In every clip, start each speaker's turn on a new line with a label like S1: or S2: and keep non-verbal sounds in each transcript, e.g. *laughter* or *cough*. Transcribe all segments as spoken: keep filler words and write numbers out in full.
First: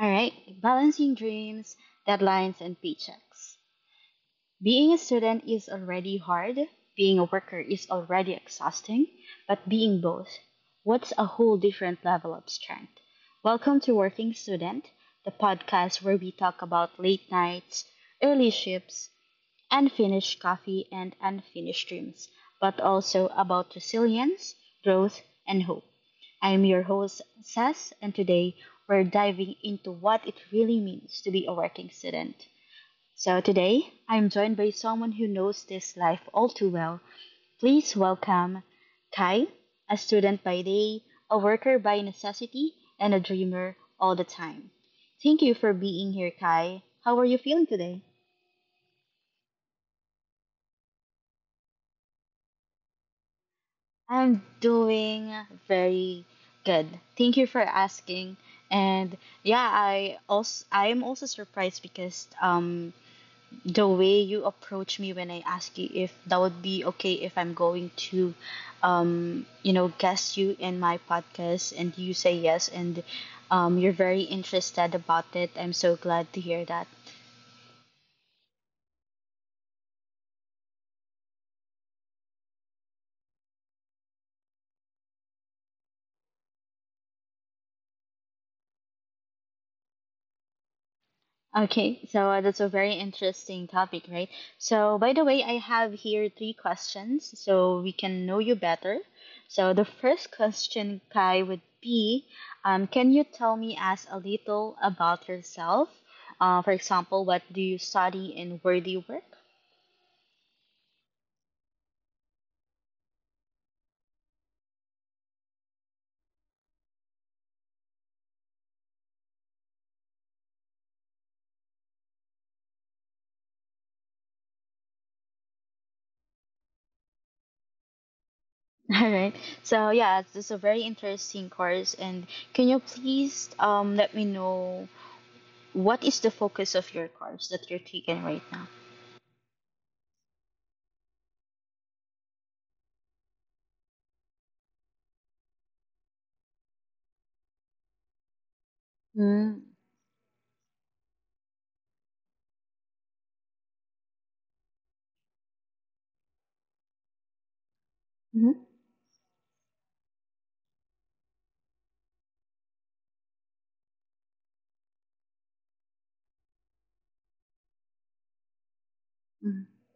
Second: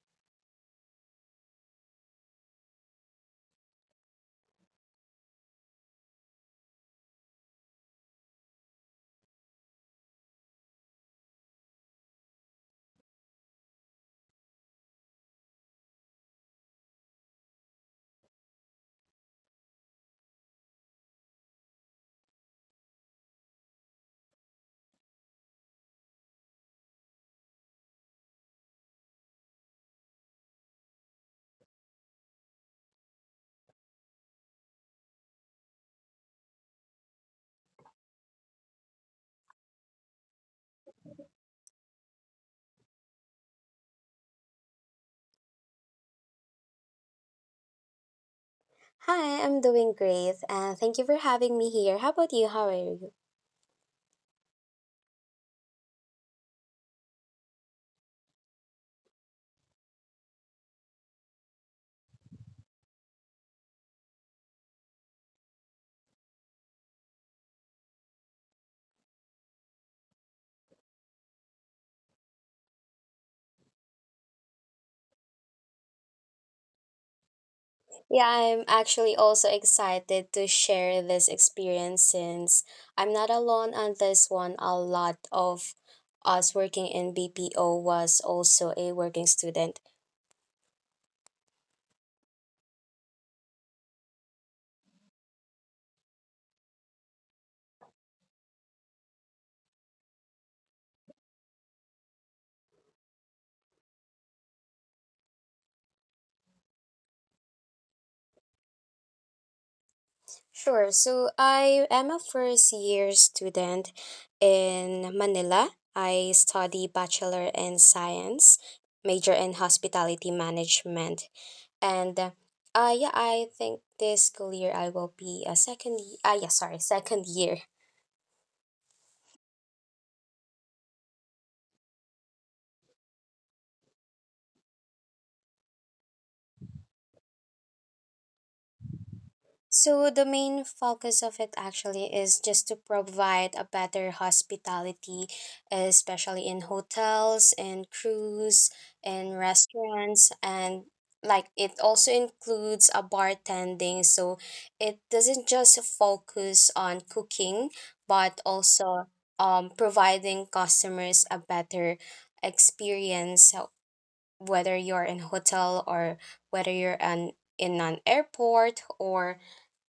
S1: All right, balancing dreams, deadlines, and paychecks. Being a student is already hard, being a worker is already exhausting, but being both, what's a whole different level of strength? Welcome to Working Student, the podcast where we talk about late nights, early shifts, unfinished coffee, and unfinished dreams, but also about resilience, growth, and hope. I am your host, Sas, and today we're diving into what it really means to be a working student. So, today I'm joined by someone who knows this life all too well. Please welcome Kai, a student by day, a worker by necessity, and a dreamer all the time. Thank you for being here, Kai. How are you feeling today?
S2: Hi, I'm doing great, and thank you for having me here. How about you? How are you?
S1: I'm doing very good. Thank you for asking. And yeah, I also I am also surprised because um the way you approach me when I ask you if that would be okay if I'm going to um you know guest you in my podcast and you say yes, and um you're very interested about it. I'm so glad to hear that.
S2: Yeah, I'm actually also excited to share this experience since I'm not alone on this one. A lot of us working in B P O was also a working student.
S1: Okay, so uh, that's a very interesting topic, right? So, by the way, I have here three questions so we can know you better. So, the first question, Kai, would be um, can you tell me as a little about yourself? Uh, for example, what do you study in where do you work?
S2: Sure, so I am a first year student in Manila. I study Bachelor in Science, major in Hospitality Management. and uh, uh yeah, I think this school year I will be a second y- uh yeah sorry second year.
S1: *laughs* All right. So, yeah, this is a very interesting course. And can you please um, let me know what is the focus of your course that you're taking right now?
S2: So the main focus of it actually is just to provide a better hospitality, especially in hotels and cruise and restaurants, and like it also includes a bartending, so it doesn't just focus on cooking but
S1: Mm-hmm.
S2: also um providing customers a better experience. So whether you're in hotel or whether you're an in an airport or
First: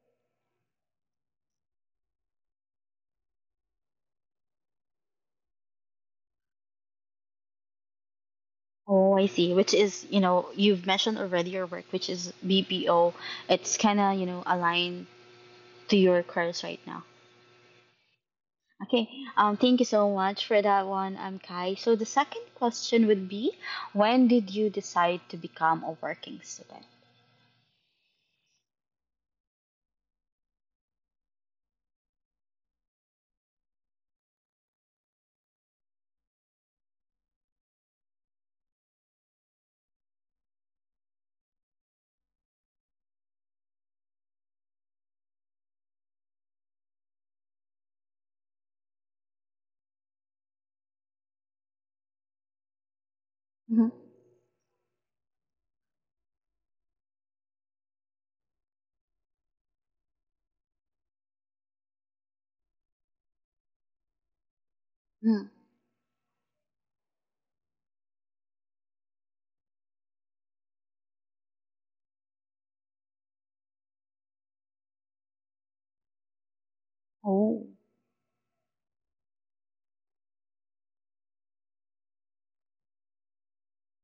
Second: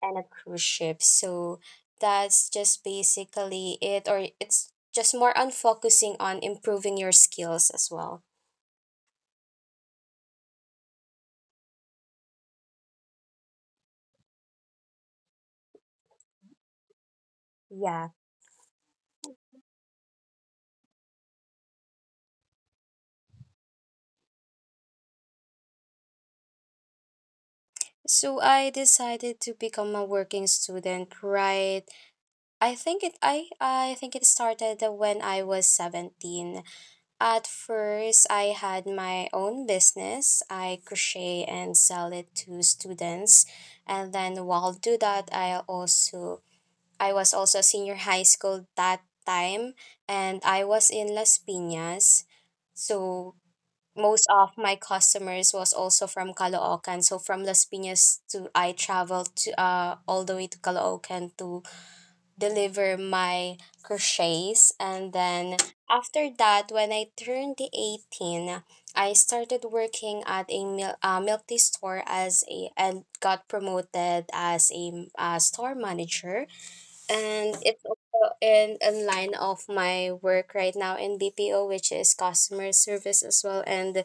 S2: and a cruise ship. So that's just basically it, or it's just more on focusing on improving your skills as well.
S1: Oh, I see. Which is, you know, you've mentioned already your work, which is B P O. It's kind of, you know, aligned to your course right now.
S2: Yeah.
S1: Okay. Um, thank you so much for that one, um, Kai. So the second question would be, when did you decide to become a working student?
S2: So I decided to become a working student, right? I think it I I think it started when I was seventeen. At first, I had my own business. I crochet and sell it to students. And then while do that, I also I was also senior high school that time, and I was in Las Piñas. So
S1: hmm
S2: most of my customers was also from Caloocan. So from Las Piñas, to I traveled to uh all the way to Caloocan to deliver my crochets. And
S1: Mm.
S2: then after that, when I turned the eighteen, I started working at a mil- uh, milk tea store as a and got promoted as a uh, store manager. And
S1: Oh,
S2: it's also in, in line of my work right now in B P O, which is customer service as well. And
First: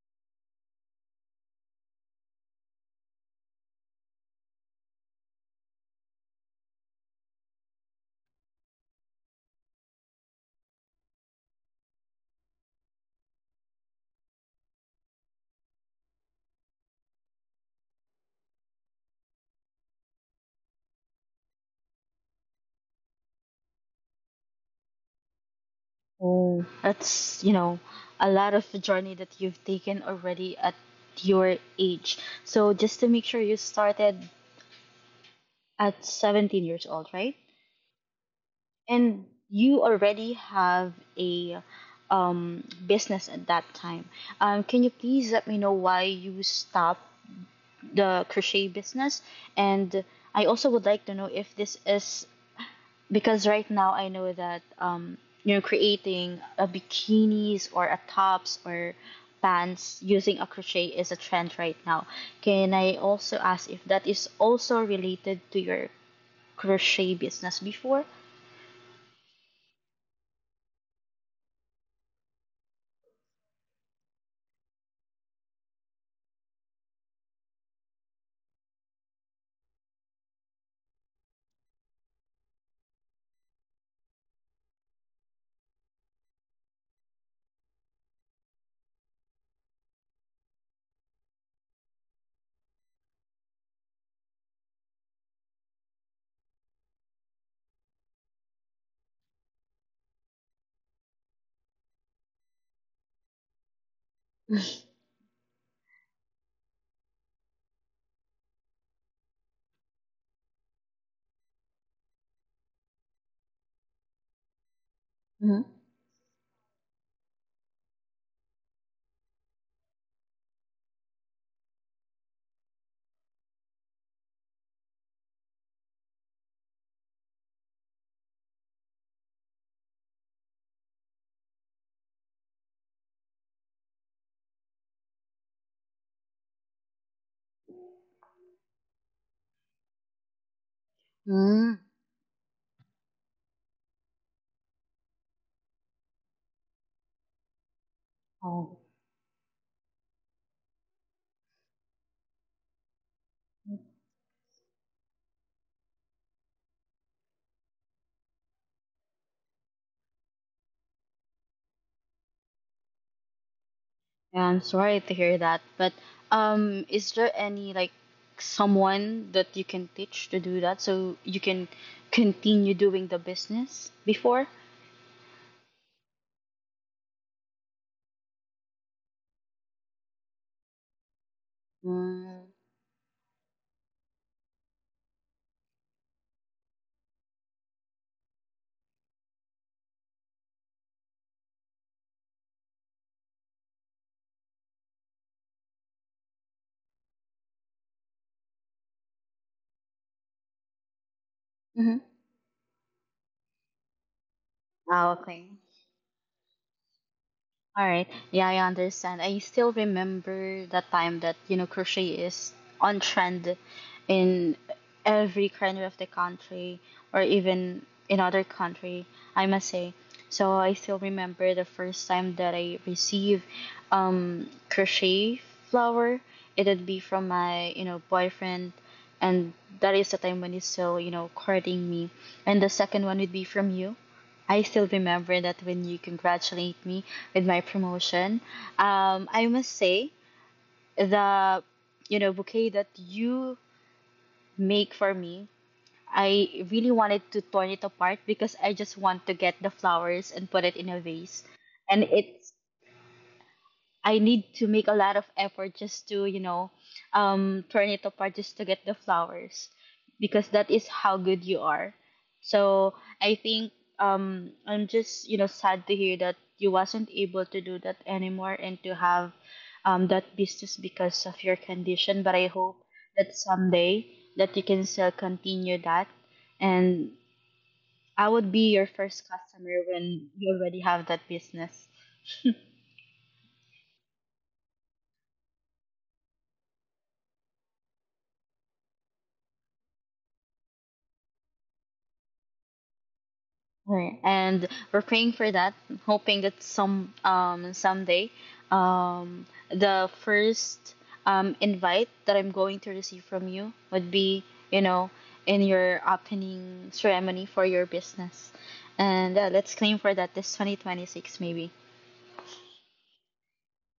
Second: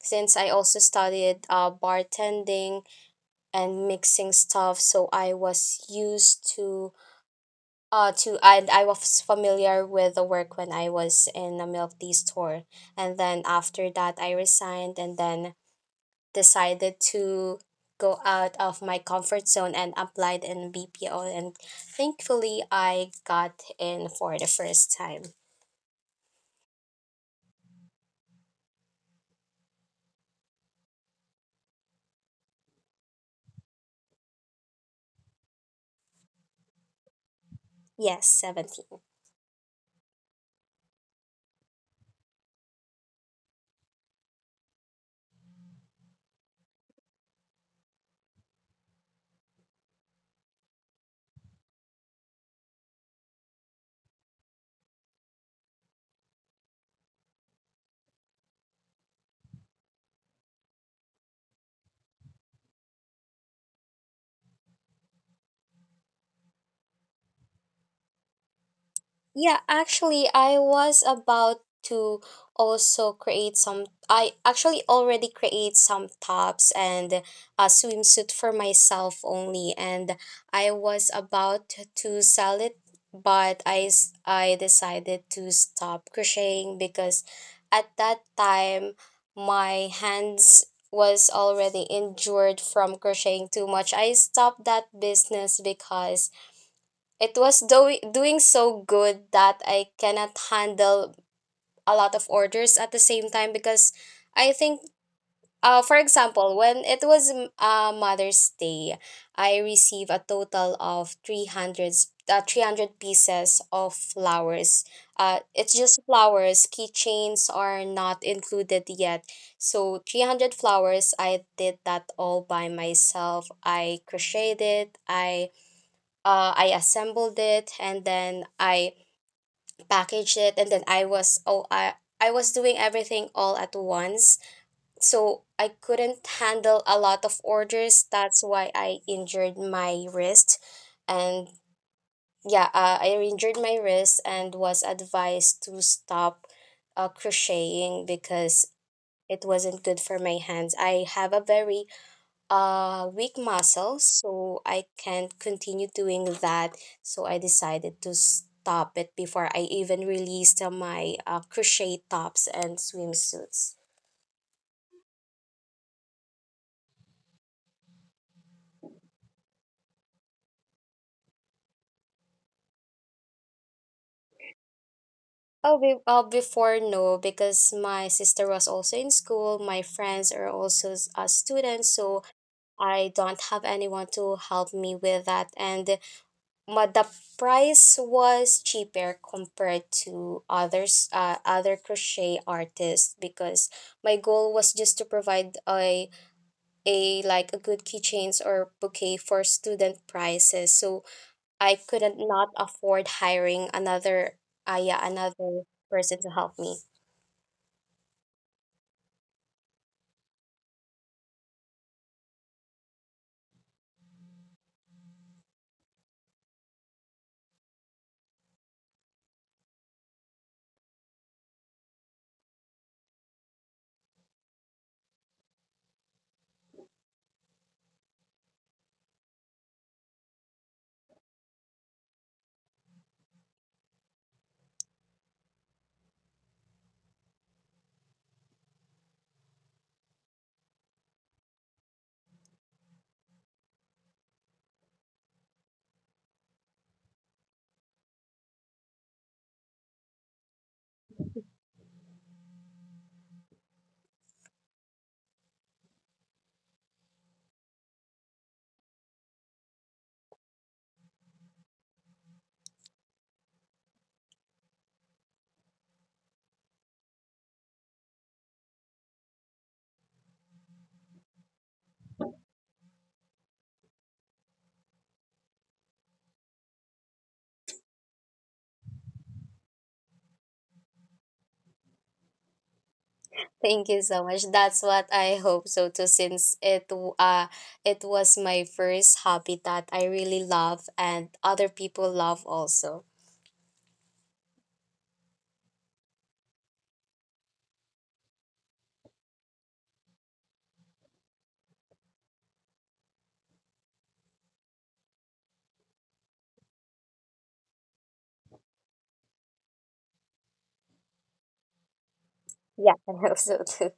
S2: since I also studied uh, bartending and mixing stuff, so I was used to uh to and I was familiar with the work when I was in a milk tea store. And then after that I resigned, and then decided to go out of my comfort zone and applied in B P O, and thankfully I got in for the first time.
S1: oh, that's, you know, a lot of the journey that you've taken already at your age. So just to make sure, you started at seventeen years old, right?
S2: Yes, seventeen.
S1: And you already have a um, business at that time. Um, can you please let me know why you stopped the crochet business? And I also would like to know if this is because right now I know that um, you know creating a bikinis or a tops or pants using a crochet is a trend right now. Can I also ask if that is also related to your crochet business before?
S2: Yeah, actually, I was about to also create some. I actually already create some tops and a swimsuit for myself only, and I was about to sell it, but I s- I decided to stop crocheting because at that time my hands was already injured from crocheting too much. I stopped that business because it was do- doing so good that I cannot handle a lot of orders at the same time because I think, uh, for example, when it was m- uh, Mother's Day, I received a total of three hundred, uh, three hundred pieces of flowers. Uh, it's just flowers, keychains are not included yet. So three hundred flowers, I did that all by myself. I crocheted, I uh, I assembled it, and then I packaged it, and then I was oh I I was doing everything all at once. So I couldn't handle a lot of orders. That's why I injured my wrist, and
S1: Mm-hmm.
S2: yeah, uh, I injured my wrist and was advised to stop uh, crocheting because
S1: Oh,
S2: it wasn't good for my hands. I have a very uh weak muscles, so I can't continue doing that. So I decided to stop it before I even released uh, my uh, crochet tops and swimsuits.
S1: yeah, I'm sorry to hear that. But um, is there any like someone that you can teach to do that so you can continue doing the business before?
S2: Oh, be- uh, before, no, because my sister was also in school, my friends are also s- uh, students, so
S1: Mm-hmm.
S2: I don't have anyone to help me with that. And but the price was cheaper compared to others uh, other crochet artists, because my goal was just to provide a a like a good keychains or bouquet for student prices, so I couldn't not afford hiring another uh, yeah
S1: Oh, okay.
S2: another person to help me.
S1: All right. Yeah, I understand. I still remember that time that, you know, crochet is on trend in every corner of the country or even in other country, I must say. So I still remember the first time that I received um crochet flower. It'd be from my, you know, boyfriend, and that is the time when he's still, you know, courting me. And the second one would be from you. I still remember that when you congratulate me with my promotion. Um, I must say the you know bouquet that you make for me. I really wanted to torn it apart because I just want to get the flowers and put it in a vase, and it's I need to make a lot of effort just to, you know, um, turn it apart just to get the flowers, because that is how good you are. So I think um, I'm just, you know, sad to hear that you wasn't able to do that anymore and to have um, that business because of your condition. But I hope that someday that you can still continue that, and I would be your first customer when you already have that business. *laughs*
S2: Thank you so much. That's what I hope so too, since it w- uh it was my first hobby that I really love, and other people love also.
S1: Right. And we're praying for that, hoping that some um someday um the first um invite that I'm going to receive from you would be, you know, in your opening ceremony for your business. And uh, let's claim for that this twenty twenty-six maybe.
S2: Yeah, *laughs* I also so too.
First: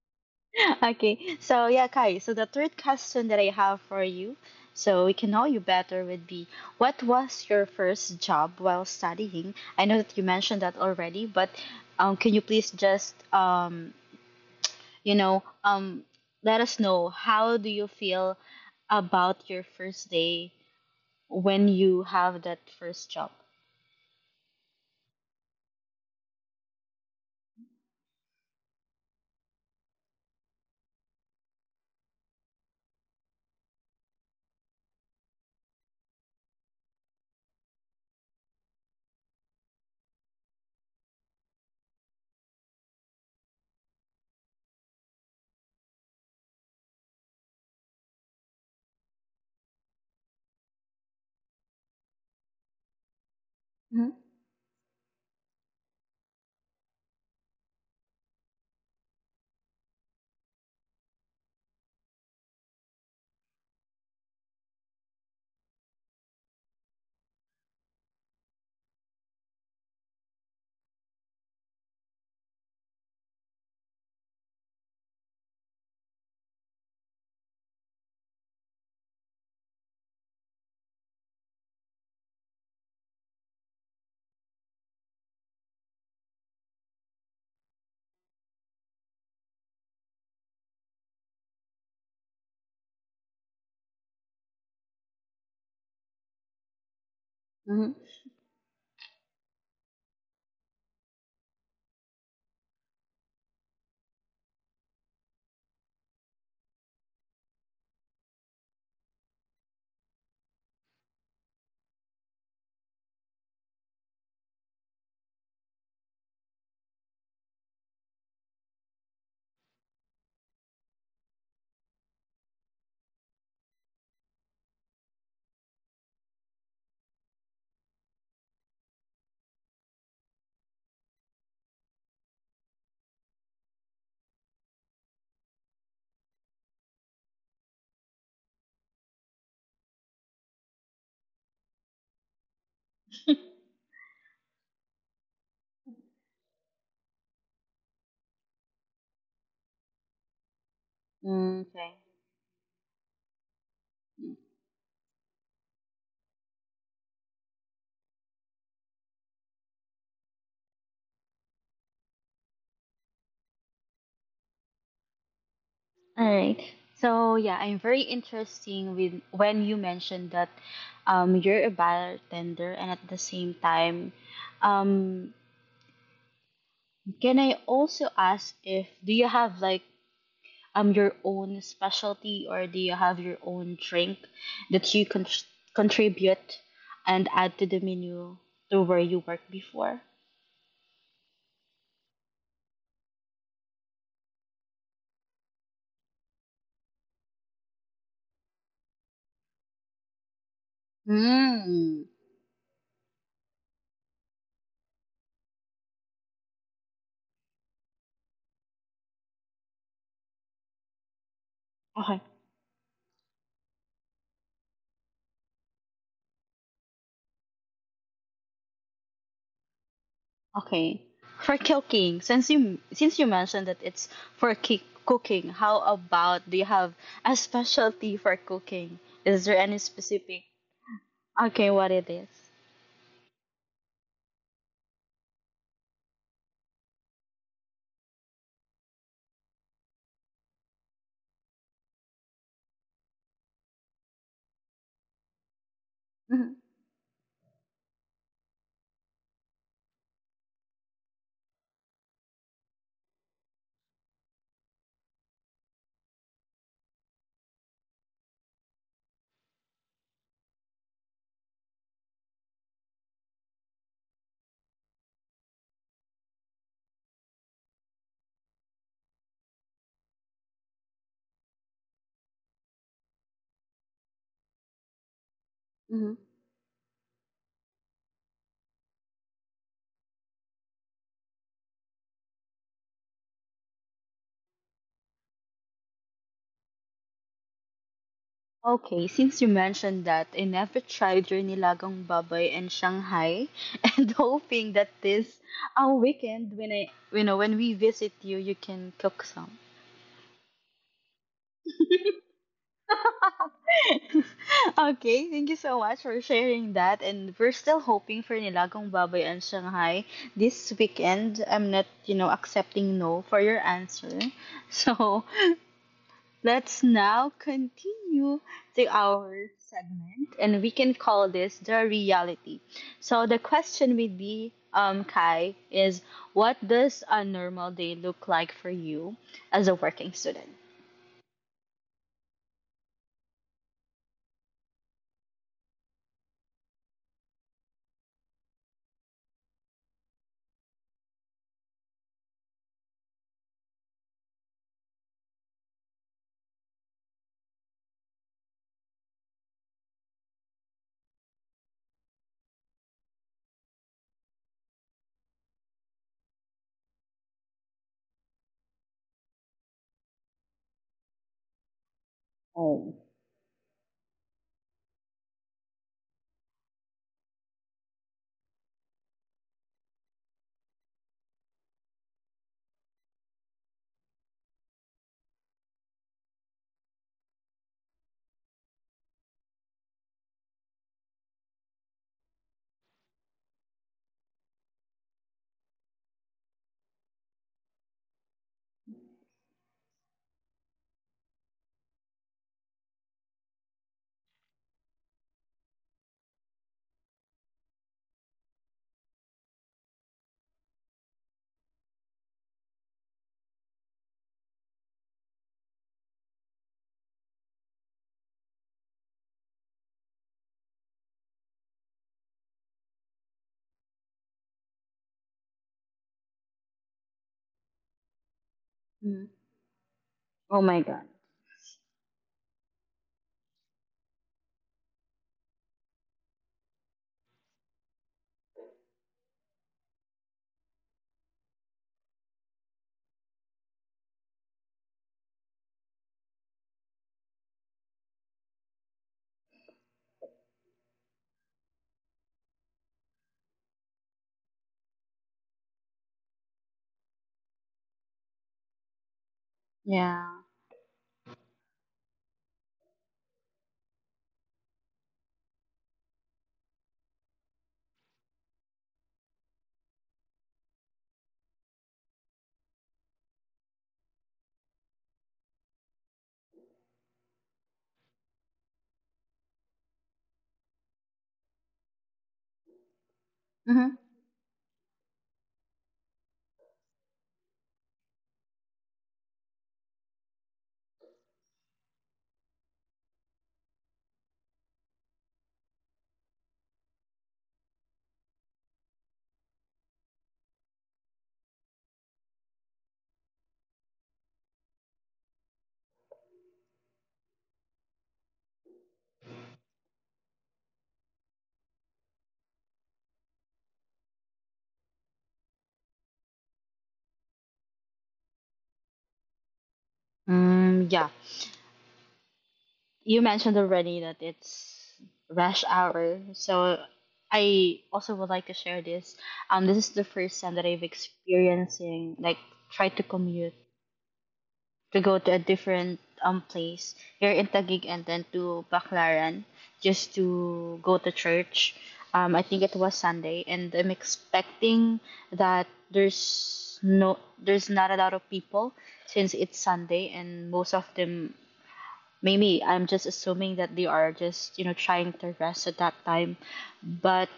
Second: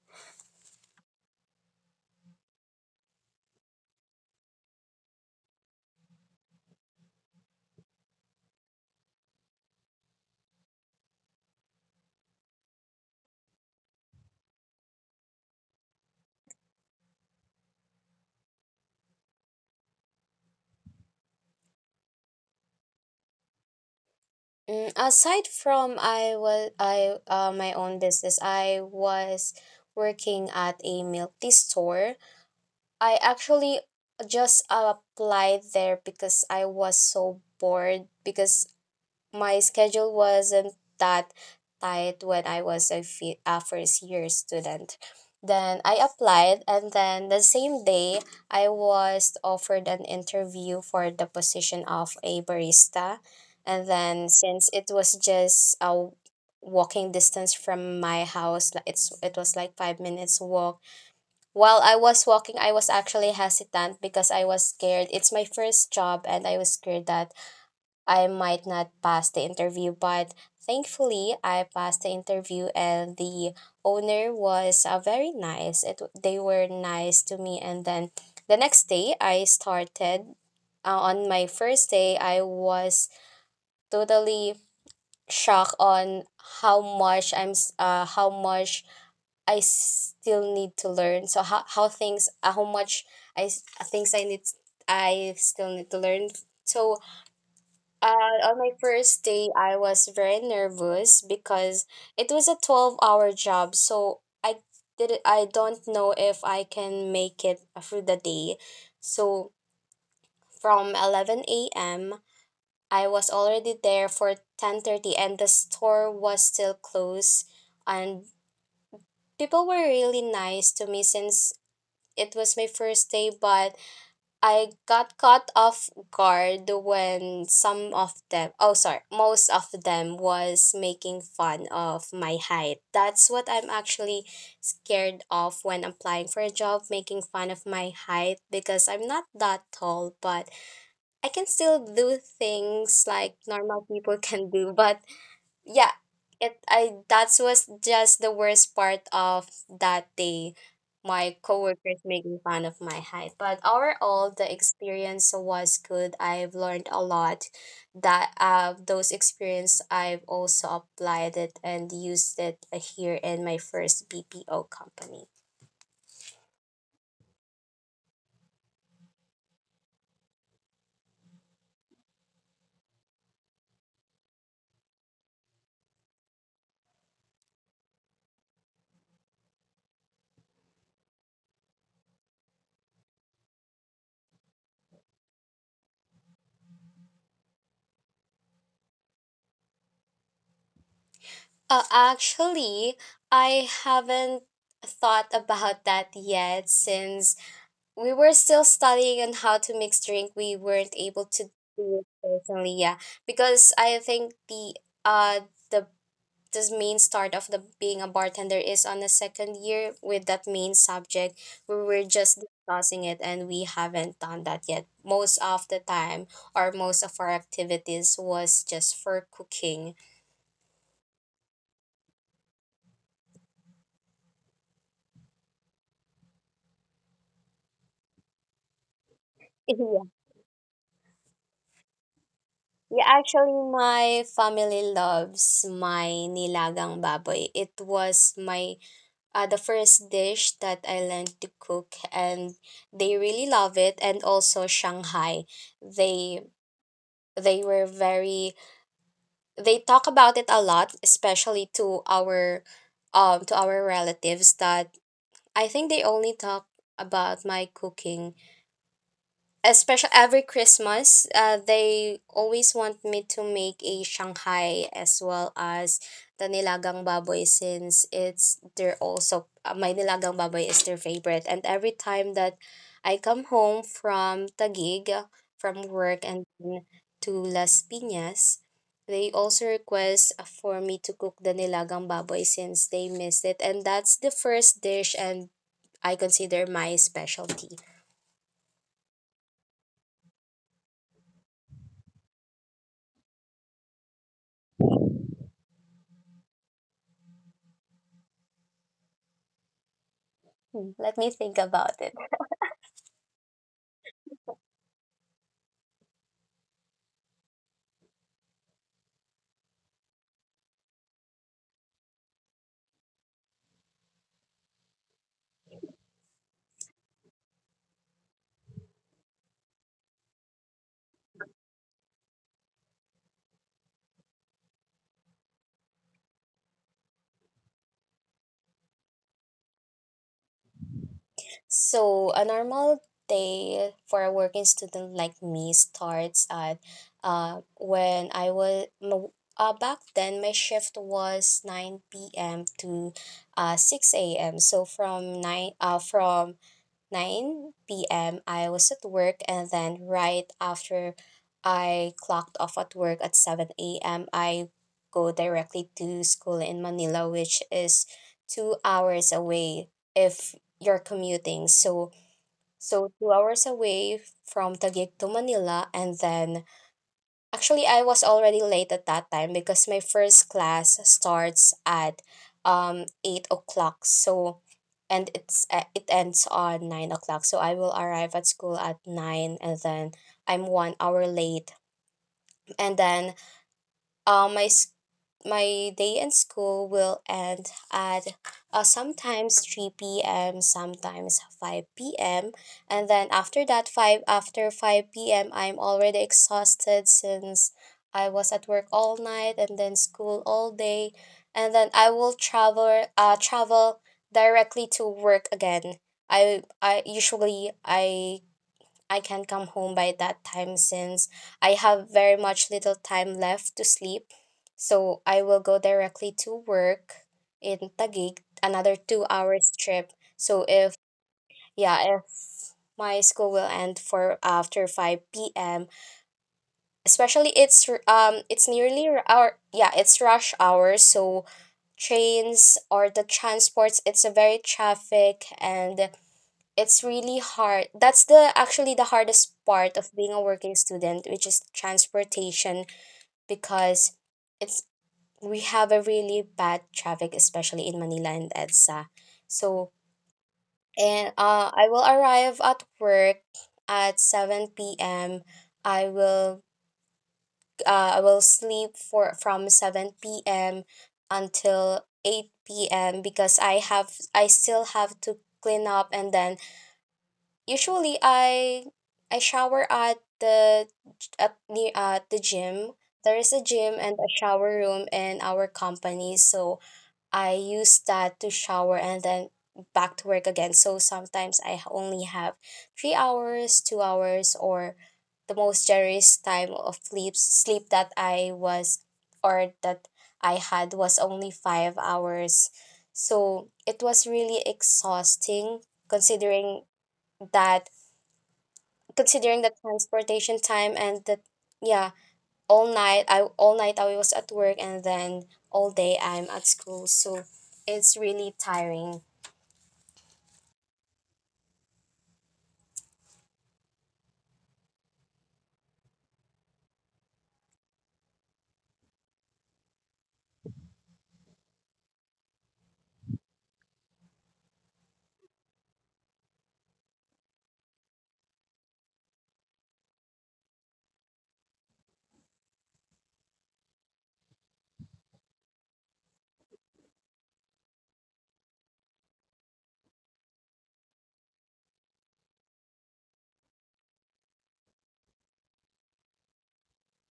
S1: *laughs* Okay, so yeah, Kai, so the third question that I have for you, so we can know you better, would be what was your first job while studying? I know that you mentioned that already, but um, can you please just um, you know, um, let us know how do you feel about your first day when you have that first job?
S2: Mm, aside from I was I uh, my own business, I was working at a milk tea store. I actually just applied there because I was so bored because my schedule wasn't that tight when I was a, fi- a first year student. Then I applied, and then the same day, I was offered an interview for the position of a barista. And
S1: Mm-hmm.
S2: then, since it was just a walking distance from my house, like it's it was like five minutes walk. While I was walking, I was actually hesitant because I was scared. It's my first job, and I was scared that I might not pass the interview, but thankfully I passed the interview, and the owner was uh, very nice. It They were nice to me. And then the next day I started. Uh, on my first day, I was totally shocked on how much I'm s- uh, how much I still need to learn. So how, how things, uh, how much, I s- things I need I still need to learn. So uh, on my first day, I was very nervous because it was a twelve-hour job, so I did I don't know if I can make it through the day. So from eleven a m, I was already there for ten thirty and the store was still closed, and people were really nice to me since it was my first day. But I got caught off guard when some of them, oh, sorry, most of them was making fun of my height. That's what I'm actually scared of when applying for a job, making fun of my height because I'm not that tall, but I can still do things like
S1: Mm-hmm.
S2: normal people *laughs* can do. But yeah, it I that was just the worst part of that day, my
S1: *laughs* Okay.
S2: coworkers making fun of my height. But overall, the experience was good. I've learned a lot. That uh, those experience I've also applied it and used it here in my first BPO company.
S1: All right. So yeah, I'm very interesting with when you mentioned that um, you're a bartender, and at the same time, um, can I also ask if do you have like um your own specialty or do you have your own drink that you con- contribute and add to the menu to where you worked before?
S2: Uh, actually, I haven't thought *laughs* about that yet since we were still studying on how to mix drink. We weren't able to
S1: Hmm.
S2: do it personally, yeah, because I think the uh the this main start of the being a bartender is on the second year with that main subject. We were
S1: Okay.
S2: just discussing it, and we haven't done that yet. Most of the time, or most of our activities was just for cooking. *laughs*
S1: Okay. For cooking, since you since you mentioned that it's for ki- cooking, how about do you have a specialty for cooking? Is there any
S2: Yeah.
S1: specific? Okay, what it is?
S2: Yeah, actually, my family loves my nilagang baboy. It was my uh, the first dish that I learned to cook, and they really love it. And also Shanghai, they
S1: Mm-hmm.
S2: they were very, they talk about it a lot, especially to our um to our relatives. That I think they only talk about my cooking, especially every Christmas. Uh, they always want me to make a Shanghai as well as the nilagang baboy, since it's they're also uh, my nilagang baboy is their favorite. And every time that I come home from Taguig, uh, from
S1: Mm-hmm.
S2: work, and then to Las Piñas, they also request uh, for me to cook the nilagang baboy since they missed it. And that's the first dish, and I consider my specialty.
S1: Okay, since you mentioned that, I never tried your nilagang baboy in Shanghai, *laughs* and hoping that this uh, weekend when I you know when we visit you, you can cook some.
S2: Hmm. Let me think about it.
S1: *laughs* Okay, thank you so much for sharing that. And we're still hoping for Nilagang Baboy and Shanghai this weekend. I'm not, you know, accepting no for your answer. So *laughs* let's now continue to our segment, and we can call this the reality. So the question would be, um, Kai, is what does a normal day look like for you as a working student?
S2: So a normal day for a working student like me starts at, uh, when I was, no, uh, back then my shift was nine p m to uh, six a m. So from 9 uh, from nine p M. I was at work, and then right after I clocked off at work at seven a M., I go directly to school in Manila, which is two hours away if you're commuting. So
S1: Oh,
S2: so two hours away from Taguig to Manila, and then, actually, I was already late at that time because my first class starts at um eight o'clock. So, and it's uh, it ends on nine o'clock. So I will arrive at school at nine, and then I'm one hour late. And then, uh, my s- my day in school will end at, uh, sometimes three p m, sometimes five p m. And then after that, 5 after five p m, I'm already exhausted since I was at work all night and then school all day. And then I will travel uh travel directly to work again. I I usually, I I can come home by that time since I have very much little time left to sleep. So I will go directly to work in Taguig, another
S1: Mm.
S2: two hours trip.
S1: Oh
S2: So
S1: my
S2: if
S1: God.
S2: yeah, if my school will end for after five p m Especially it's r- um it's nearly r- our yeah it's rush hour, so trains or the transports, it's a very traffic, and it's really hard. That's the actually the hardest part of being a working student, which is transportation, because it's we have a really bad traffic, especially in Manila and EDSA. So
S1: Yeah.
S2: and uh, I will arrive at work at seven p.m. I will uh, I will sleep for from seven p.m. until eight p.m. because i have I still have to clean up. And then usually I I shower at the, at near at the gym. There is a
S1: Mm-hmm.
S2: gym and a shower room in our company, so I use that to shower and then back to work again. So sometimes I only have three hours, two hours, or the most generous time of sleep sleep that I was, or that I had, was only five hours. So it was really exhausting, considering that considering the transportation time and the, yeah, all night i all night I was at work, and then all day I'm at school, so it's really tiring.
S1: Mm, yeah. You mentioned already that it's rush hour, so I also would like to share this. Um, this is the first time that I've experiencing like try to commute to go to a different um place here in Taguig and then to Baclaran just to go to church. Um, I think it was Sunday, and I'm expecting that there's no there's not a lot of people since it's Sunday, and most of them maybe I'm just assuming that they are just you know trying to rest at that time, but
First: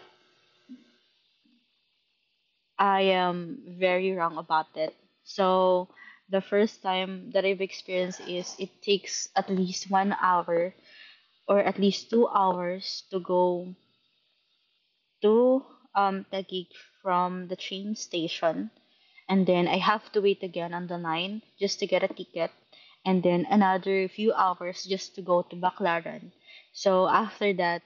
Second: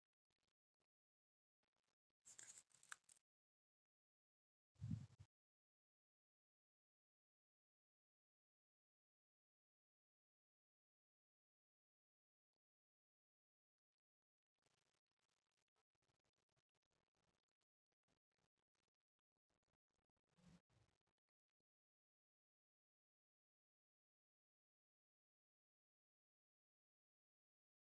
S1: I am very wrong about it. So the first time that I've experienced is it takes at least one hour or at least two hours to go to um Taguig from the train station, and then I have to wait again on the line just to get a ticket, and then another few hours just to go to Baclaran. So after that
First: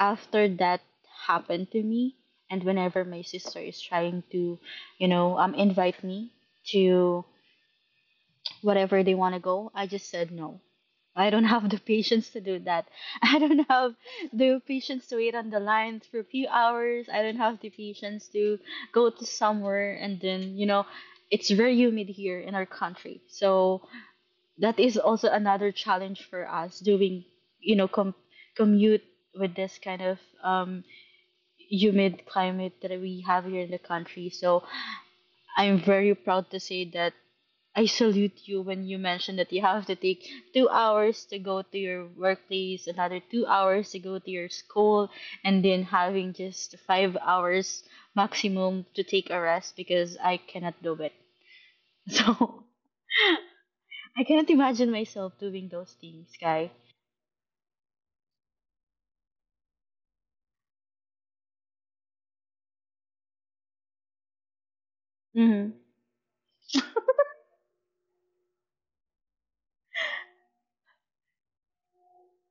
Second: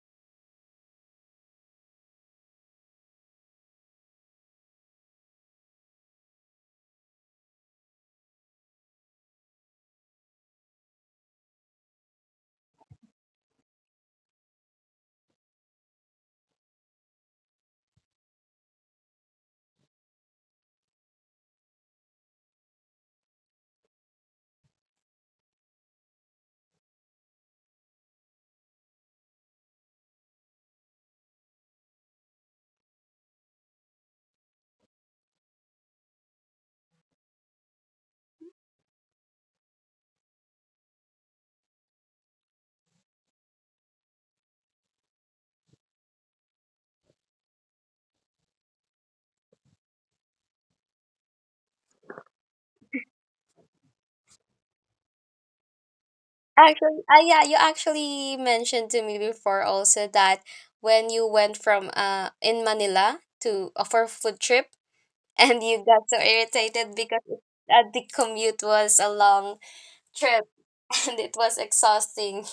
S1: after that happened to me, and whenever my sister is trying to you know um invite me to whatever they want to go, I just said no. I don't *laughs* have the patience to do that. *laughs* I don't have the patience to wait on the line for a few hours. I don't have the patience to go to somewhere, and then you know it's very humid here in our country, so that is also another challenge for us doing you know com- commute with this kind of um humid climate that we have here in the country. So I'm very proud to say that I salute you when you mentioned that you have to take two hours to go to your workplace, another two hours to go to your school, and then having just five hours maximum to take a rest, because I cannot do it. *laughs* So I cannot imagine myself doing those things, guy.
S2: Actually, uh, yeah, you actually mentioned to me before also that when you went from uh in Manila to uh, for a food trip *laughs* and
S1: Mm-hmm.
S2: you got so irritated because it, uh, the commute was a long trip *laughs* and it was exhausting.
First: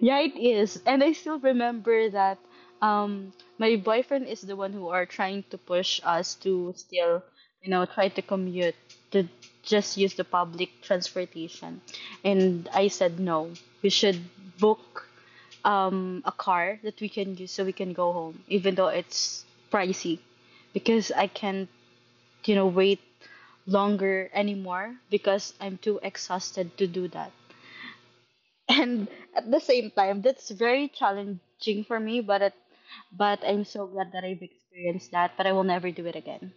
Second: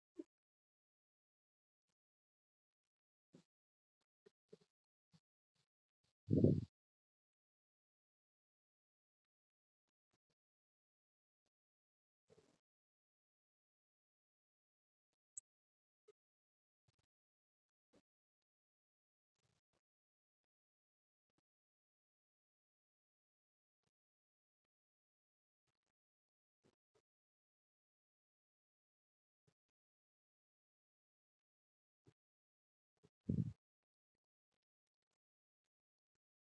S1: Yeah, it is. And I still remember that um my boyfriend is the one who are trying to push us to still, you know, try to commute to just use the public transportation. And I said no. We should book um a car that we can use so we can go home, even though it's pricey. Because I can't, you know, wait longer anymore because I'm too exhausted to do that, and at the same time that's very challenging for me, but it but I'm so glad that I've experienced that, but I will never do it again.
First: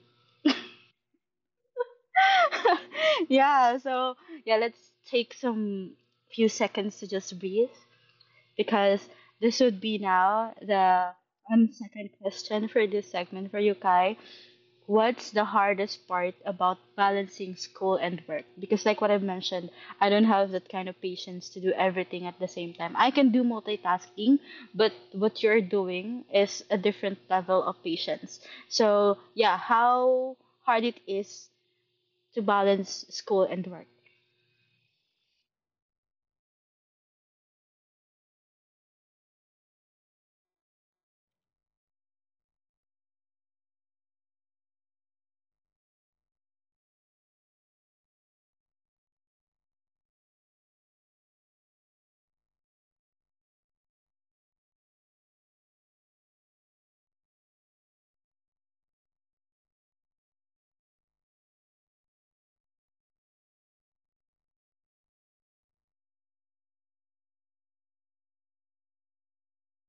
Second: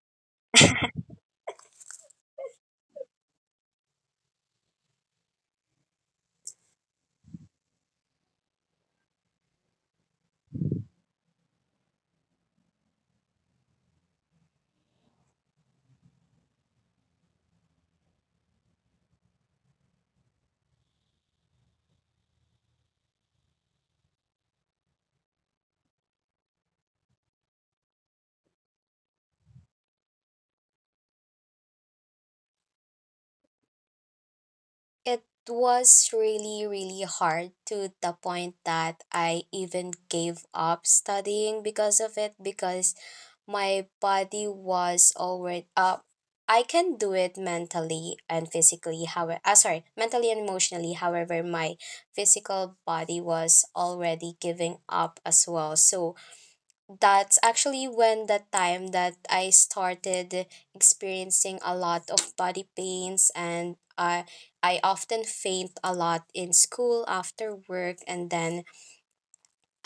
S1: *laughs* Yeah, so yeah, let's take some few seconds to just breathe, because this would be now the um, second question for this segment for you Kai. What's the hardest part about balancing school and work? Because, like what I've mentioned, I don't have that kind of patience to do everything at the same time. I can do multitasking, but what you're doing is a different level of patience. So, yeah, how hard it is to balance school and work.
S2: It was really, really hard, to the point that I even gave up studying because of it, because my body was already up. I can do it mentally and physically. However, uh, sorry, mentally and emotionally. However, my physical body was already giving up as well. So that's actually when the time that I started experiencing a lot of body pains, and I I often faint a lot in school after work. And then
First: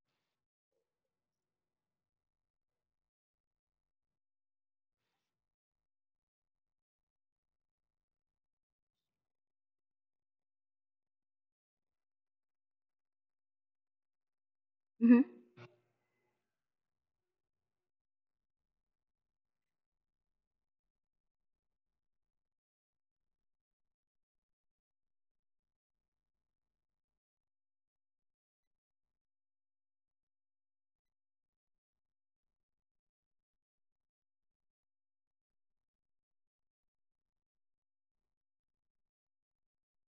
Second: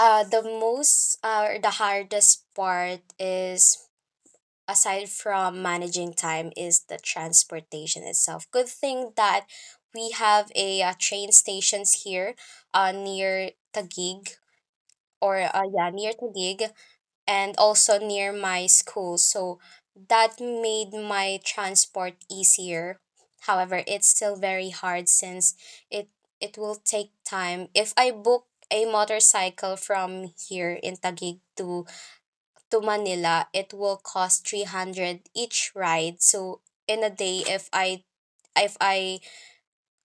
S2: uh the most uh or the hardest part is, aside from managing time, is the transportation itself. Good thing that we have a, uh train stations here uh near Taguig, or
S1: Mm-hmm.
S2: uh, yeah, near Taguig, and also near my school. So that made my transport easier. However, it's still very hard, since it it will take time. If I book a motorcycle from here in Taguig to to Manila, it will cost three hundred each ride. So in a day, if I if I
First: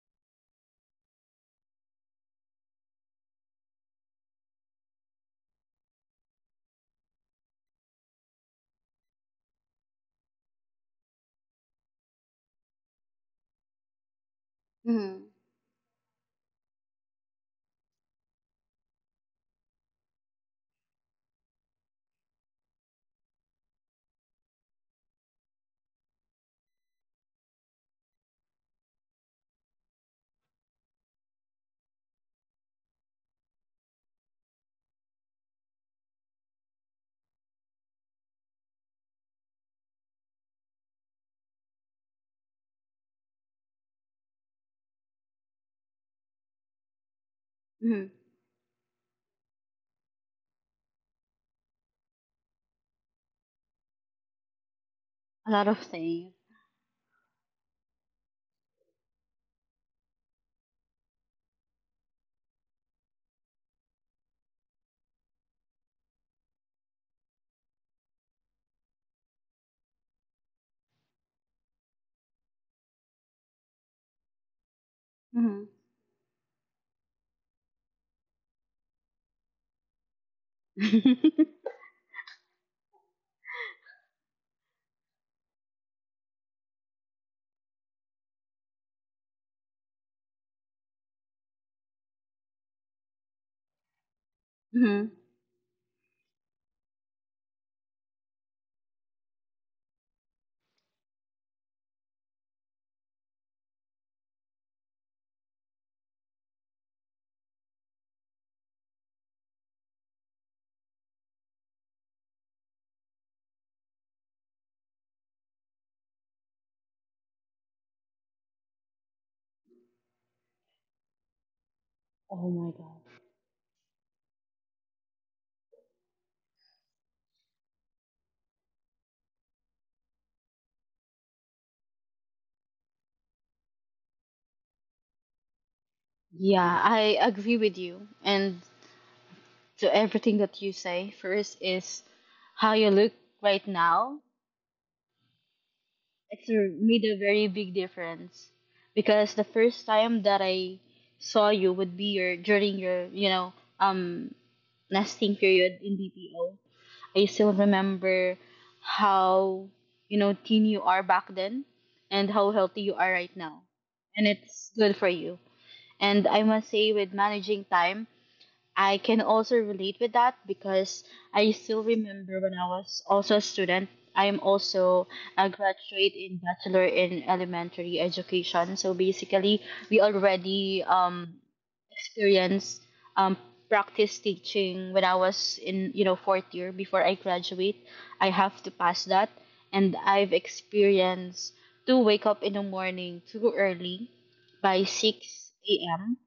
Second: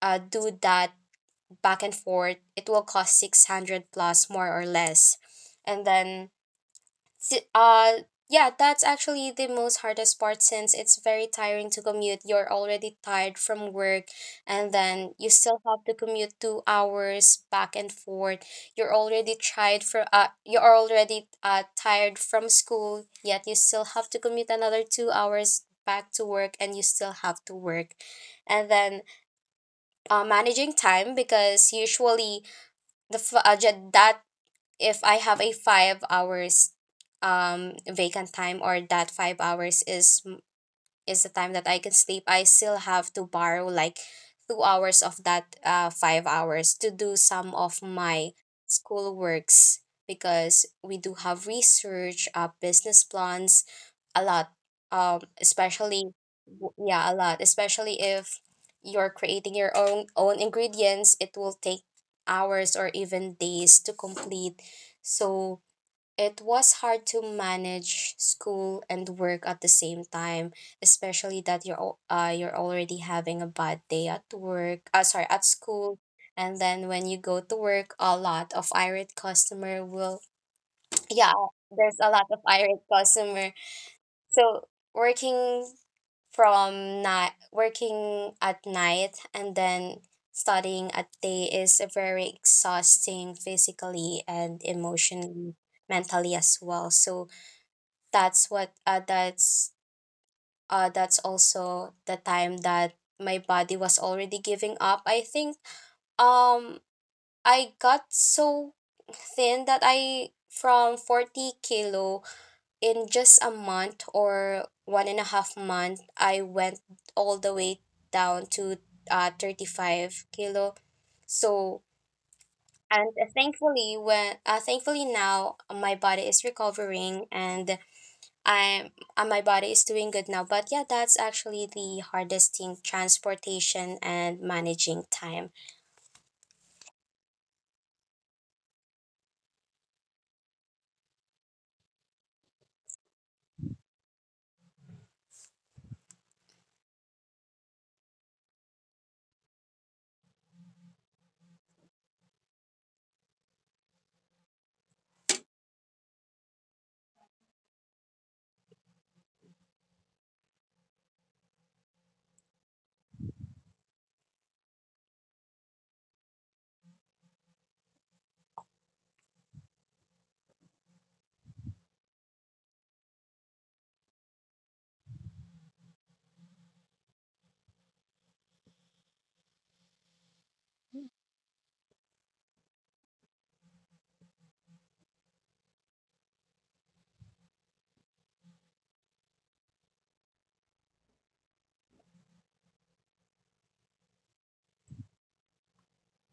S2: uh, do that back and forth, it will cost six hundred plus, more or less. And then S- Uh, yeah, that's actually the most hardest part, since it's very tiring to commute. You're already tired from work, and then
S1: Mm-hmm.
S2: you still have to commute two hours back and forth. You're already tired for uh, you're already uh tired from school, yet you still have to commute another two hours back to work, and you still have to work. And then uh, managing time, because usually the f- uh, ju- that if I have a five hours um vacant time, or that five hours is is the time that I can sleep, I still have to borrow like two hours of that uh five hours to do some of
S1: Mm-hmm.
S2: my school works, because we do have research, uh business plans, a lot, um,
S1: A lot of
S2: especially
S1: things.
S2: w- yeah, a lot, especially if you're creating your own own ingredients, it will take hours or even days to complete. So it was hard to manage school and work at the same time, especially that you're al- uh, you're already having a bad day at work, uh, sorry, at
S1: Mm-hmm.
S2: school, and then when you go to work, a lot of irate customer will, yeah, there's a lot of irate customer. So working from night, working at night and then studying at day is a very exhausting, physically and
S1: *laughs* mm-hmm.
S2: emotionally, mentally as well. So that's what uh, that's uh, that's also the time that my body was already giving up. I think, um, I got so thin that I from forty kilo, in just a month or one and a half month, I went all the way down to uh, thirty-five kilo. So,
S1: Oh my God.
S2: and uh, thankfully, when uh, thankfully now, uh, my body is recovering, and I uh, my body is doing good now. But yeah, that's actually the hardest thing: transportation and managing time.
S1: Yeah, I agree with you. And to everything that you say. First is how you look right now. It's made a very big difference because the first time that I saw you would be your during your you know um nesting period in B P O. I still remember how you know thin you are back then and how healthy you are right now, and it's good for you. And I must say, with managing time, I can also relate with that because I still remember when I was also a student. I am also a graduate in bachelor in elementary education. So basically, we already um experience um practice teaching when I was in you know fourth year before I graduate. I have to pass that, and I've experienced to wake up in the morning too early by six a m.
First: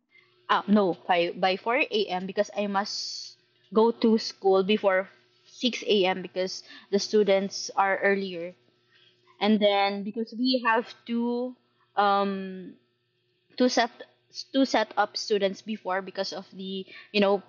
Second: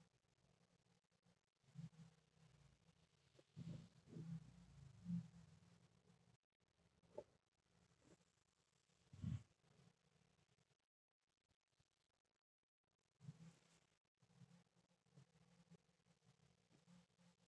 S1: Ah, no, five, by four a m because I must go to school before six a m because the students are earlier. And then because we have to um two set two set up students before because of the you know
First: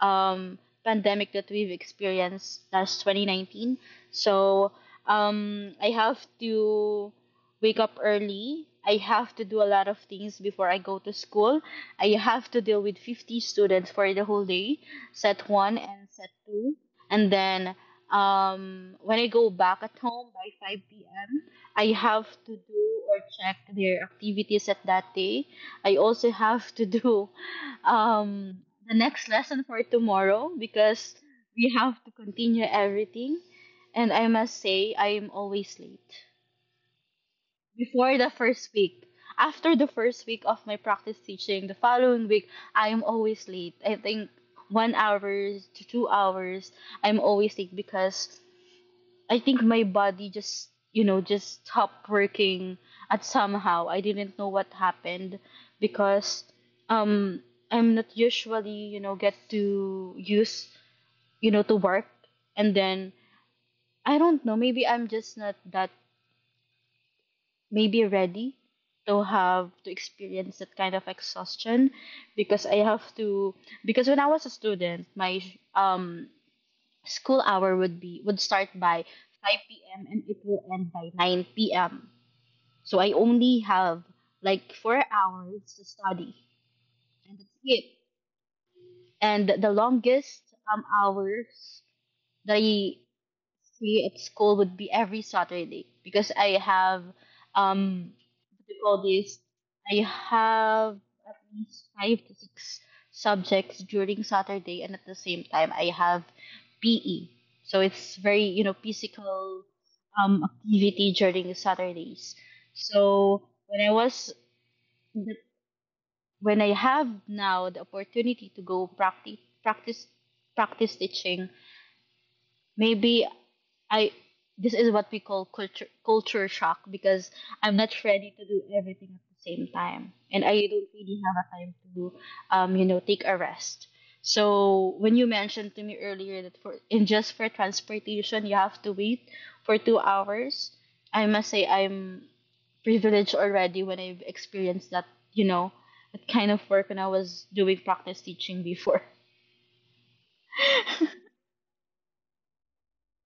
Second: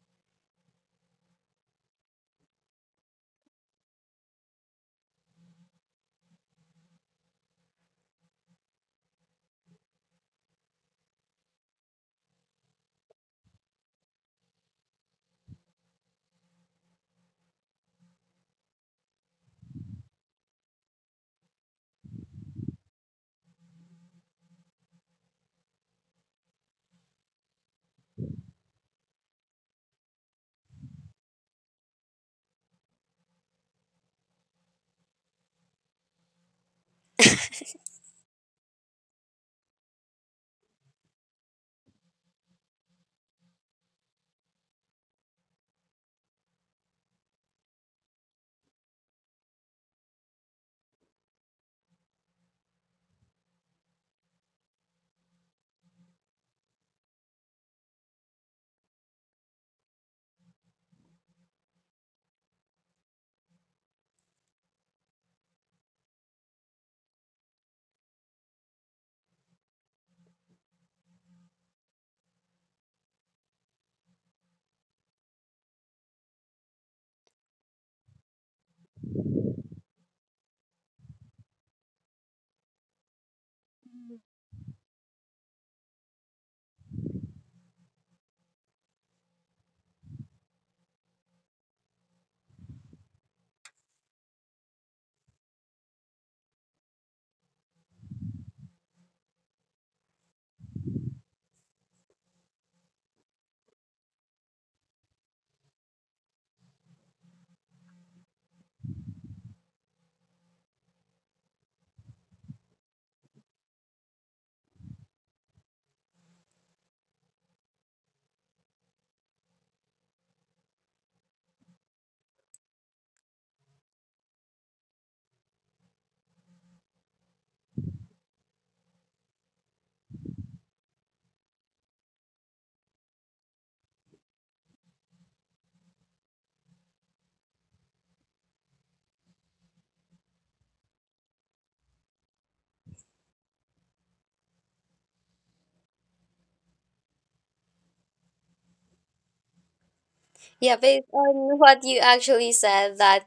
S1: um, pandemic that we've experienced last twenty nineteen. So um, I have to wake up early. I have to do a lot of things before I go to school. I have to deal with fifty students for the whole day, set one and set two. And then um, when I go back at home by five p.m. I have to do or check their activities at that day. I also have to do um, the next lesson for tomorrow because we have to continue everything. And I must say, I'm always late. Before the first week, after the first week of my practice teaching, the following week, I'm always late. I think one hour to two hours, I'm always late because I think my body just, you know, just stopped working at somehow. I didn't know what happened because um I'm not usually, you know, get to use, you know, to work. And then I don't know, maybe I'm just not that maybe ready to have to experience that kind of exhaustion because I have to. Because when I was a student, my um school hour would be would start by five p m and it will end by nine p m. So I only have like four hours to study, and that's it. And the longest um hours that I see at school would be every Saturday because I have um what do you call this? I have at least five to six subjects during Saturday, and at the same time I have P E. So it's very, you know, physical um activity during Saturdays. So when I was when I have now the opportunity to go practice practice practice teaching, maybe I this is what we call culture culture shock because I'm not ready to do everything at the same time, and I don't really have a time to um you know take a rest. So when you mentioned to me earlier that for in just for transportation you have to wait for two hours, I must say I'm privileged already when I've experienced that, you know, that kind of work when I was doing practice teaching before. *laughs*
S2: Yeah, based on *laughs* what you actually said, that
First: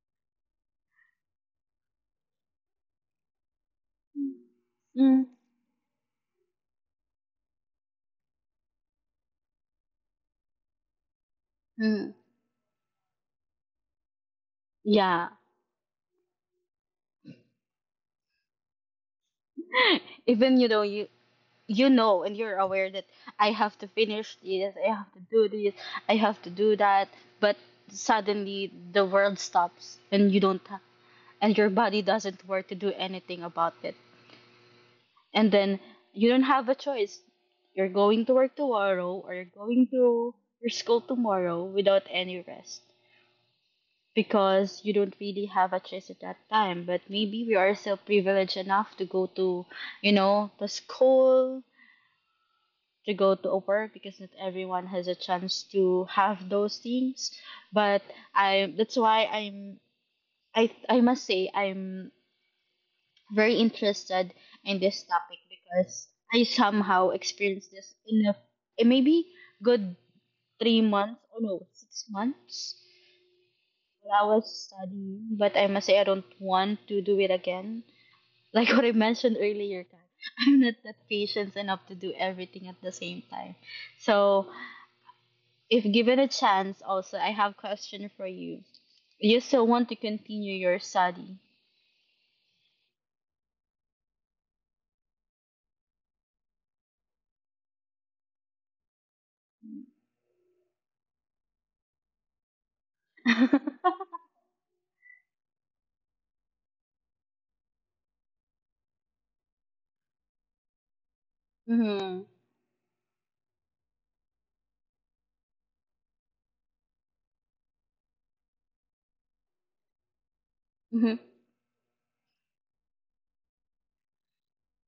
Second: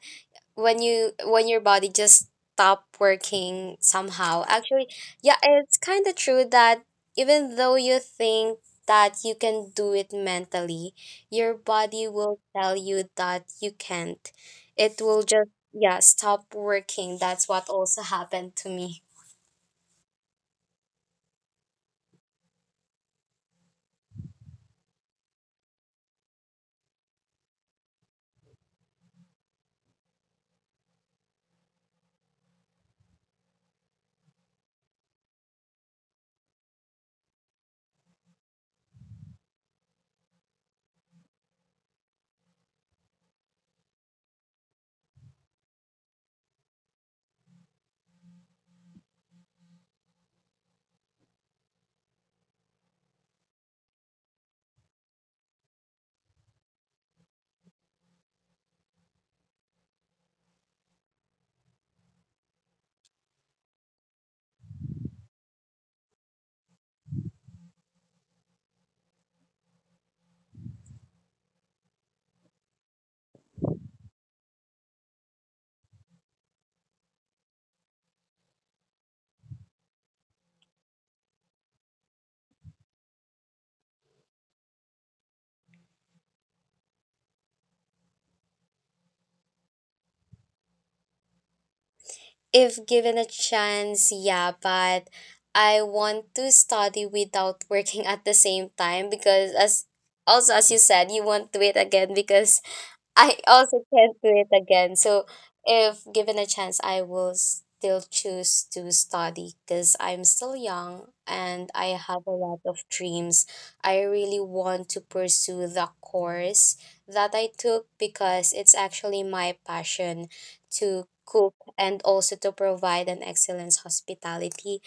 S2: when you when your body just stop working somehow, actually,
S1: Mm.
S2: yeah, it's kind of true that even though you think that you can do it mentally, your body
S1: Mm.
S2: will tell you that you can't. It will
S1: Yeah,
S2: just, yeah, stop working. That's what also happened to me.
S1: *laughs* even you know you you know and you're aware that I have to finish this, I have to do this, I have to do that, but suddenly the world stops and you don't ha- and your body doesn't work to do anything about it. And then you don't have a choice. You're going to work tomorrow or you're going to your school tomorrow without any rest because you don't really have a choice at that time. But maybe we are still privileged enough to go to, you know, the school, to go to over because not everyone has a chance to have those things. But I that's why I'm i i must say I'm very interested in this topic because I somehow experienced this in a eh, maybe good three months or no six months when I was studying. But I must say I don't want to do it again. *laughs* Like what I mentioned earlier, Kat, *laughs* I'm not that patient enough to do everything at the same time. So if given a chance, also, I have question for you. Do you still want to continue your study?
S2: If given a chance, yeah, but I want to study without working at the same time, because as, also as you said, you won't do it again, because
S1: *laughs*
S2: I
S1: Mm-hmm.
S2: also can't do it again. So if given a chance, I will still choose to study because I'm still young and I have a lot of dreams. I really want to pursue the course that I took because it's actually my passion to
S1: Mm-hmm.
S2: cook, and also to provide an excellence hospitality,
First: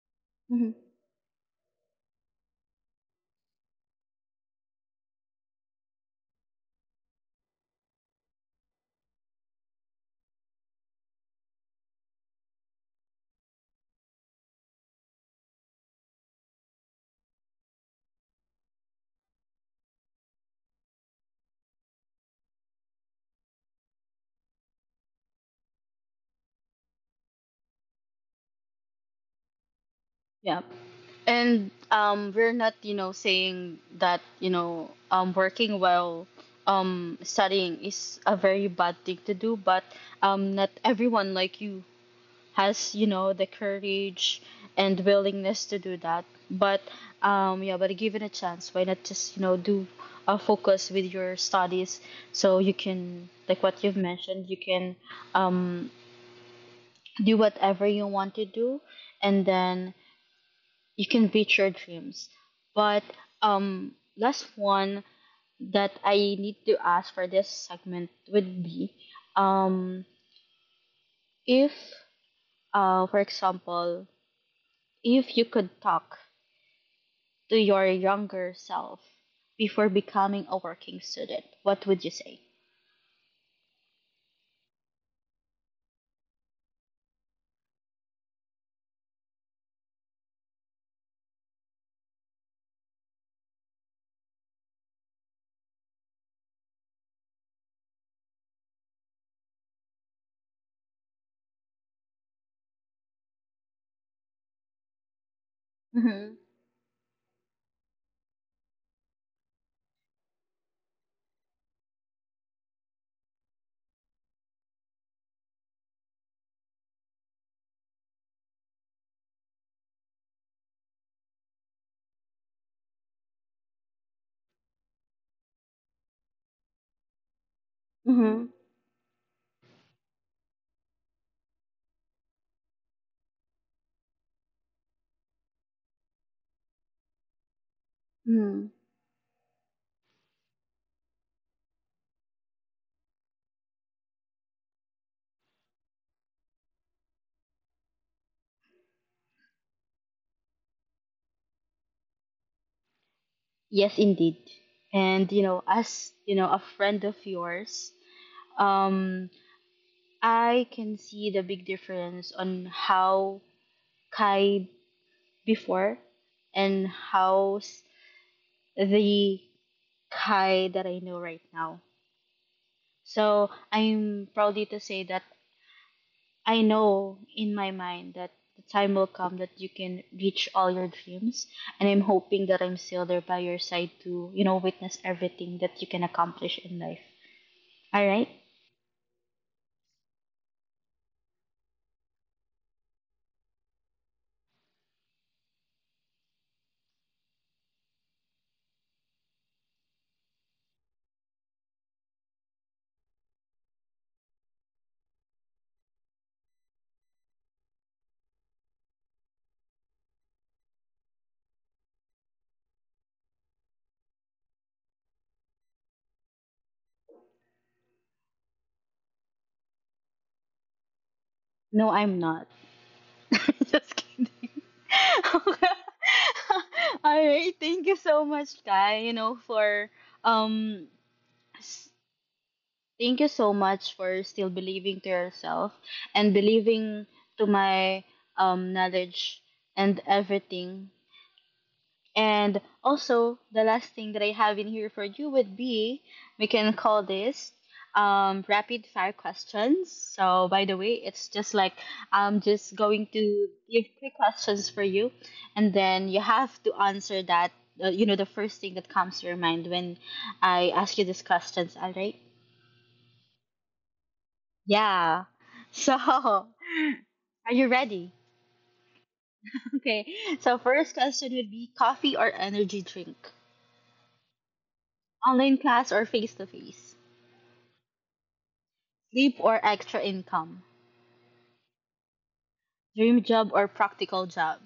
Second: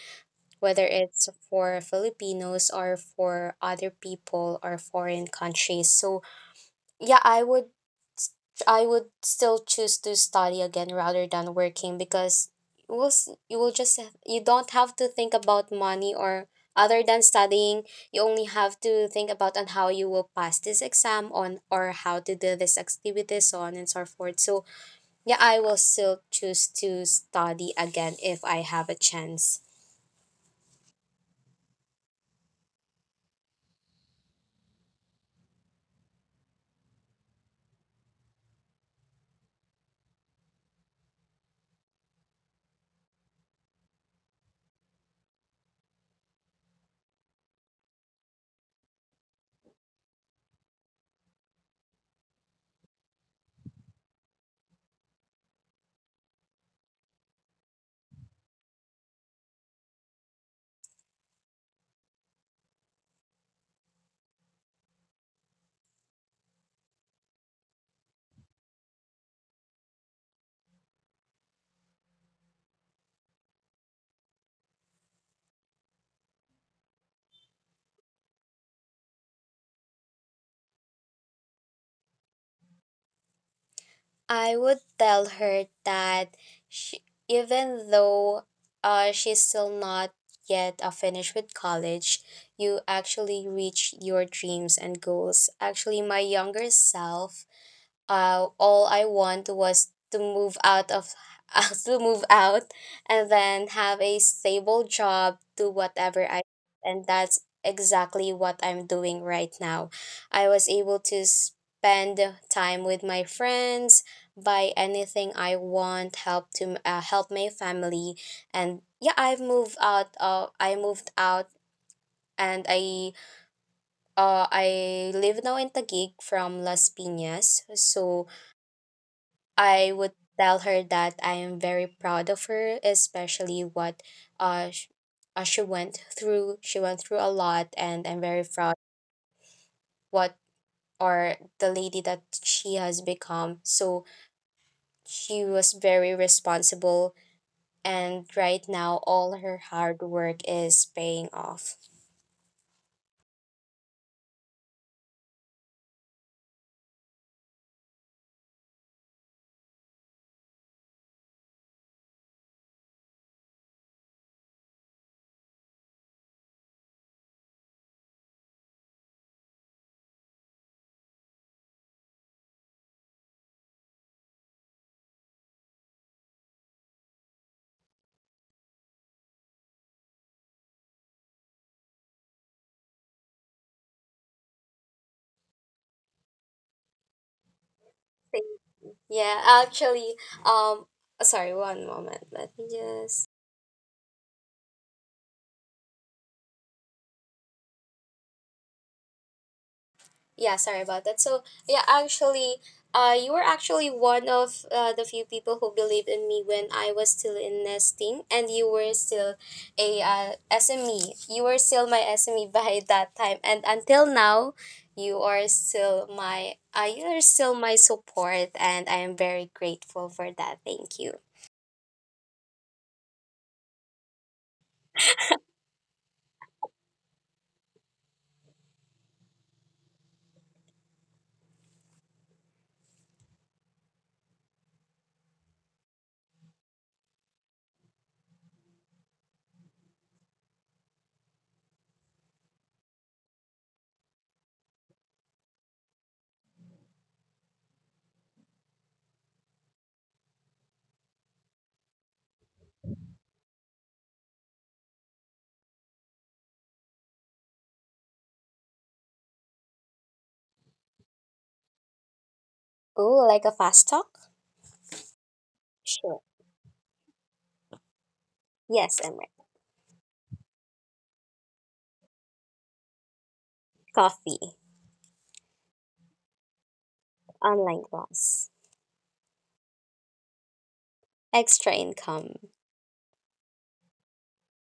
S1: Mm-hmm.
S2: whether it's for Filipinos or for other people or foreign countries. So yeah, I would, I would still choose to study again rather than working, because you will s- you will just have, you don't have to think about money or other than studying. You only have to think about on how you will pass this exam, on or how to do this activity, so on and so forth. So yeah, I will still choose to study again if I have a chance.
S1: Yeah. And um, we're not, you know, saying that, you know, um, working while um, studying is a very bad thing to do, but um, not everyone like you has, you know, the courage and willingness to do that. But um yeah, but give it a chance. Why not just, you know, do a focus with your studies so you can, like what you've mentioned, you can um do whatever you want to do, and then you can reach your dreams. But um last one that I need to ask for this segment would be um if uh for example, if you could talk to your younger self before becoming a working student, what would you say?
S2: I would tell her that she, even though uh, she's still not yet uh, finished with college, you actually reach your dreams and goals. Actually, my younger self, uh, all I want was to move out of *laughs* to move out and then have a stable job, do whatever
S1: Mm-hmm.
S2: I, and that's exactly what I'm doing right now. I was able to spend time with my friends, buy anything I want, help to uh, help my family. And yeah, I've moved out, uh, I moved out, and I uh I live now in Taguig, from Las Piñas. So
S1: Mm-hmm.
S2: I would tell her that I am very proud of her, especially what uh, sh- uh she went through. She went through a lot, and I'm very
S1: Mm-hmm.
S2: proud what, or the lady that she has become. So she was very responsible, and right now all her hard work is paying off.
S1: Yes, indeed. And you know, as you know, a friend of yours, um, I can see the big difference on how Kai before and how s- the Kai that I know right now. So I'm proudly to say that I know in my mind that the time will come that you can reach all your dreams. And I'm hoping that I'm still there by your side to, you know, witness everything that you can accomplish in life. All right?
S2: Thank- Yeah, actually, um, sorry, one moment. Let me just. Yeah, sorry about that. So yeah, actually, uh, you were actually one of uh, the few people who believed in me when I was still in nesting, and you were still a, uh, S M E. You were still my S M E *laughs* by that time, and until now, you are still my uh, you are still my support, and I am very grateful for that. Thank you.
S1: No, I'm not. *laughs* Just kidding. *laughs* All right. Thank you so much, Kai, you know, for, um, s- thank you so much for still believing to yourself and believing to my, um, knowledge and everything. And also, the last thing that I have in here for you would be we can call this um, rapid fire questions. So, by the way, it's just like I'm just going to give three questions for you, and then you have to answer that. Uh, you know, the first thing that comes to your mind when I ask you these questions, all right?
S2: Oh, like a fast talk?
S1: Yeah. So, *laughs*
S2: Sure.
S1: are you ready? *laughs*
S2: Yes, I'm right.
S1: Okay. So, first question would be coffee or energy drink?
S2: Coffee,
S1: Online class or face to face?
S2: online class,
S1: Sleep or extra income?
S2: extra income,
S1: Dream job or practical job?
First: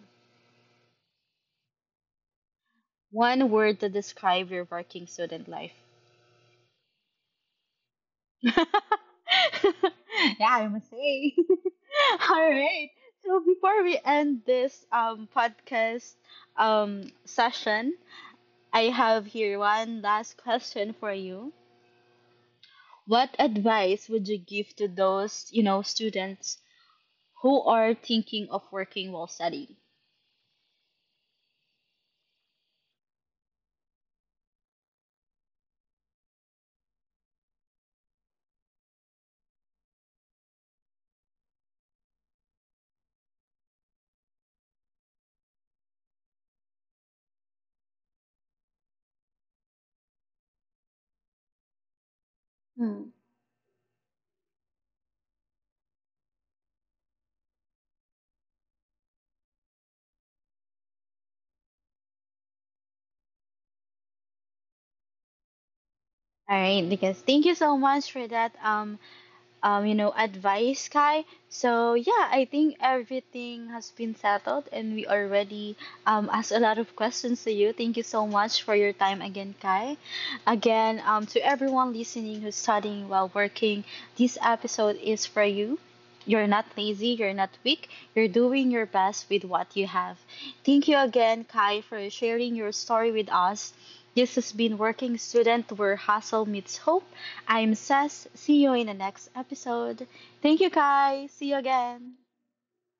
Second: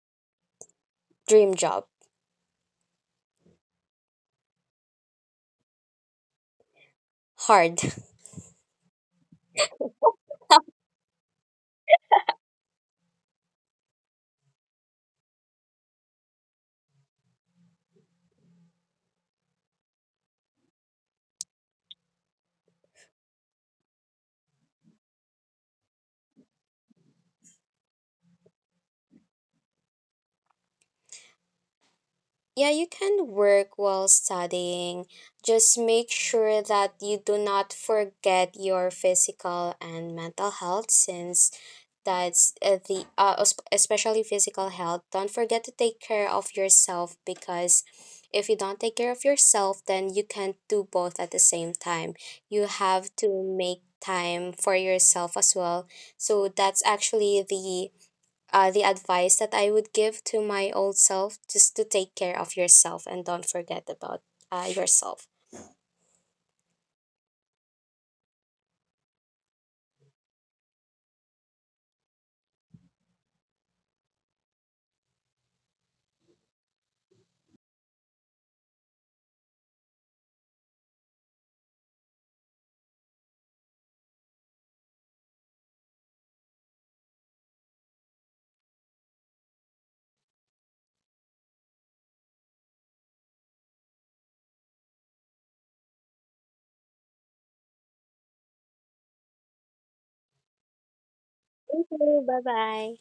S2: dream job,
S1: One word to describe your working student life.
S2: hard.
S1: *laughs* Yeah,
S2: *laughs*
S1: I must say. *laughs* All right. So before we end this um podcast um session, I have here one last question for you. What advice would you give to those, you know, students who are thinking of working while studying?
S2: Yeah, you can work while studying. Just make sure that you do not forget your physical and mental health, since that's uh, the uh, es- especially physical health. Don't forget to take care of yourself, because if you don't take care of yourself, then you can't do both at the same time. You
S1: Hmm.
S2: have to make time for yourself as well. So that's actually the, uh, the advice that I would give to my old self, just to take care of yourself and don't forget about uh, yourself.
S1: All right, because thank you so much for that, um, um, you know, advice, Kai. So yeah, I think everything has been settled, and we already um, asked a lot of questions to you. Thank you so much for your time again, Kai. Again, um, to everyone listening who's studying while working, this episode is for you. You're not lazy, you're not weak, you're doing your best with what you have. Thank you again, Kai, for sharing your story with us. This has been Working Student, where Hustle Meets Hope. I'm Sess. See you in the next episode. Thank you, Kai. See you
S2: Thank
S1: again.
S2: you. Bye bye.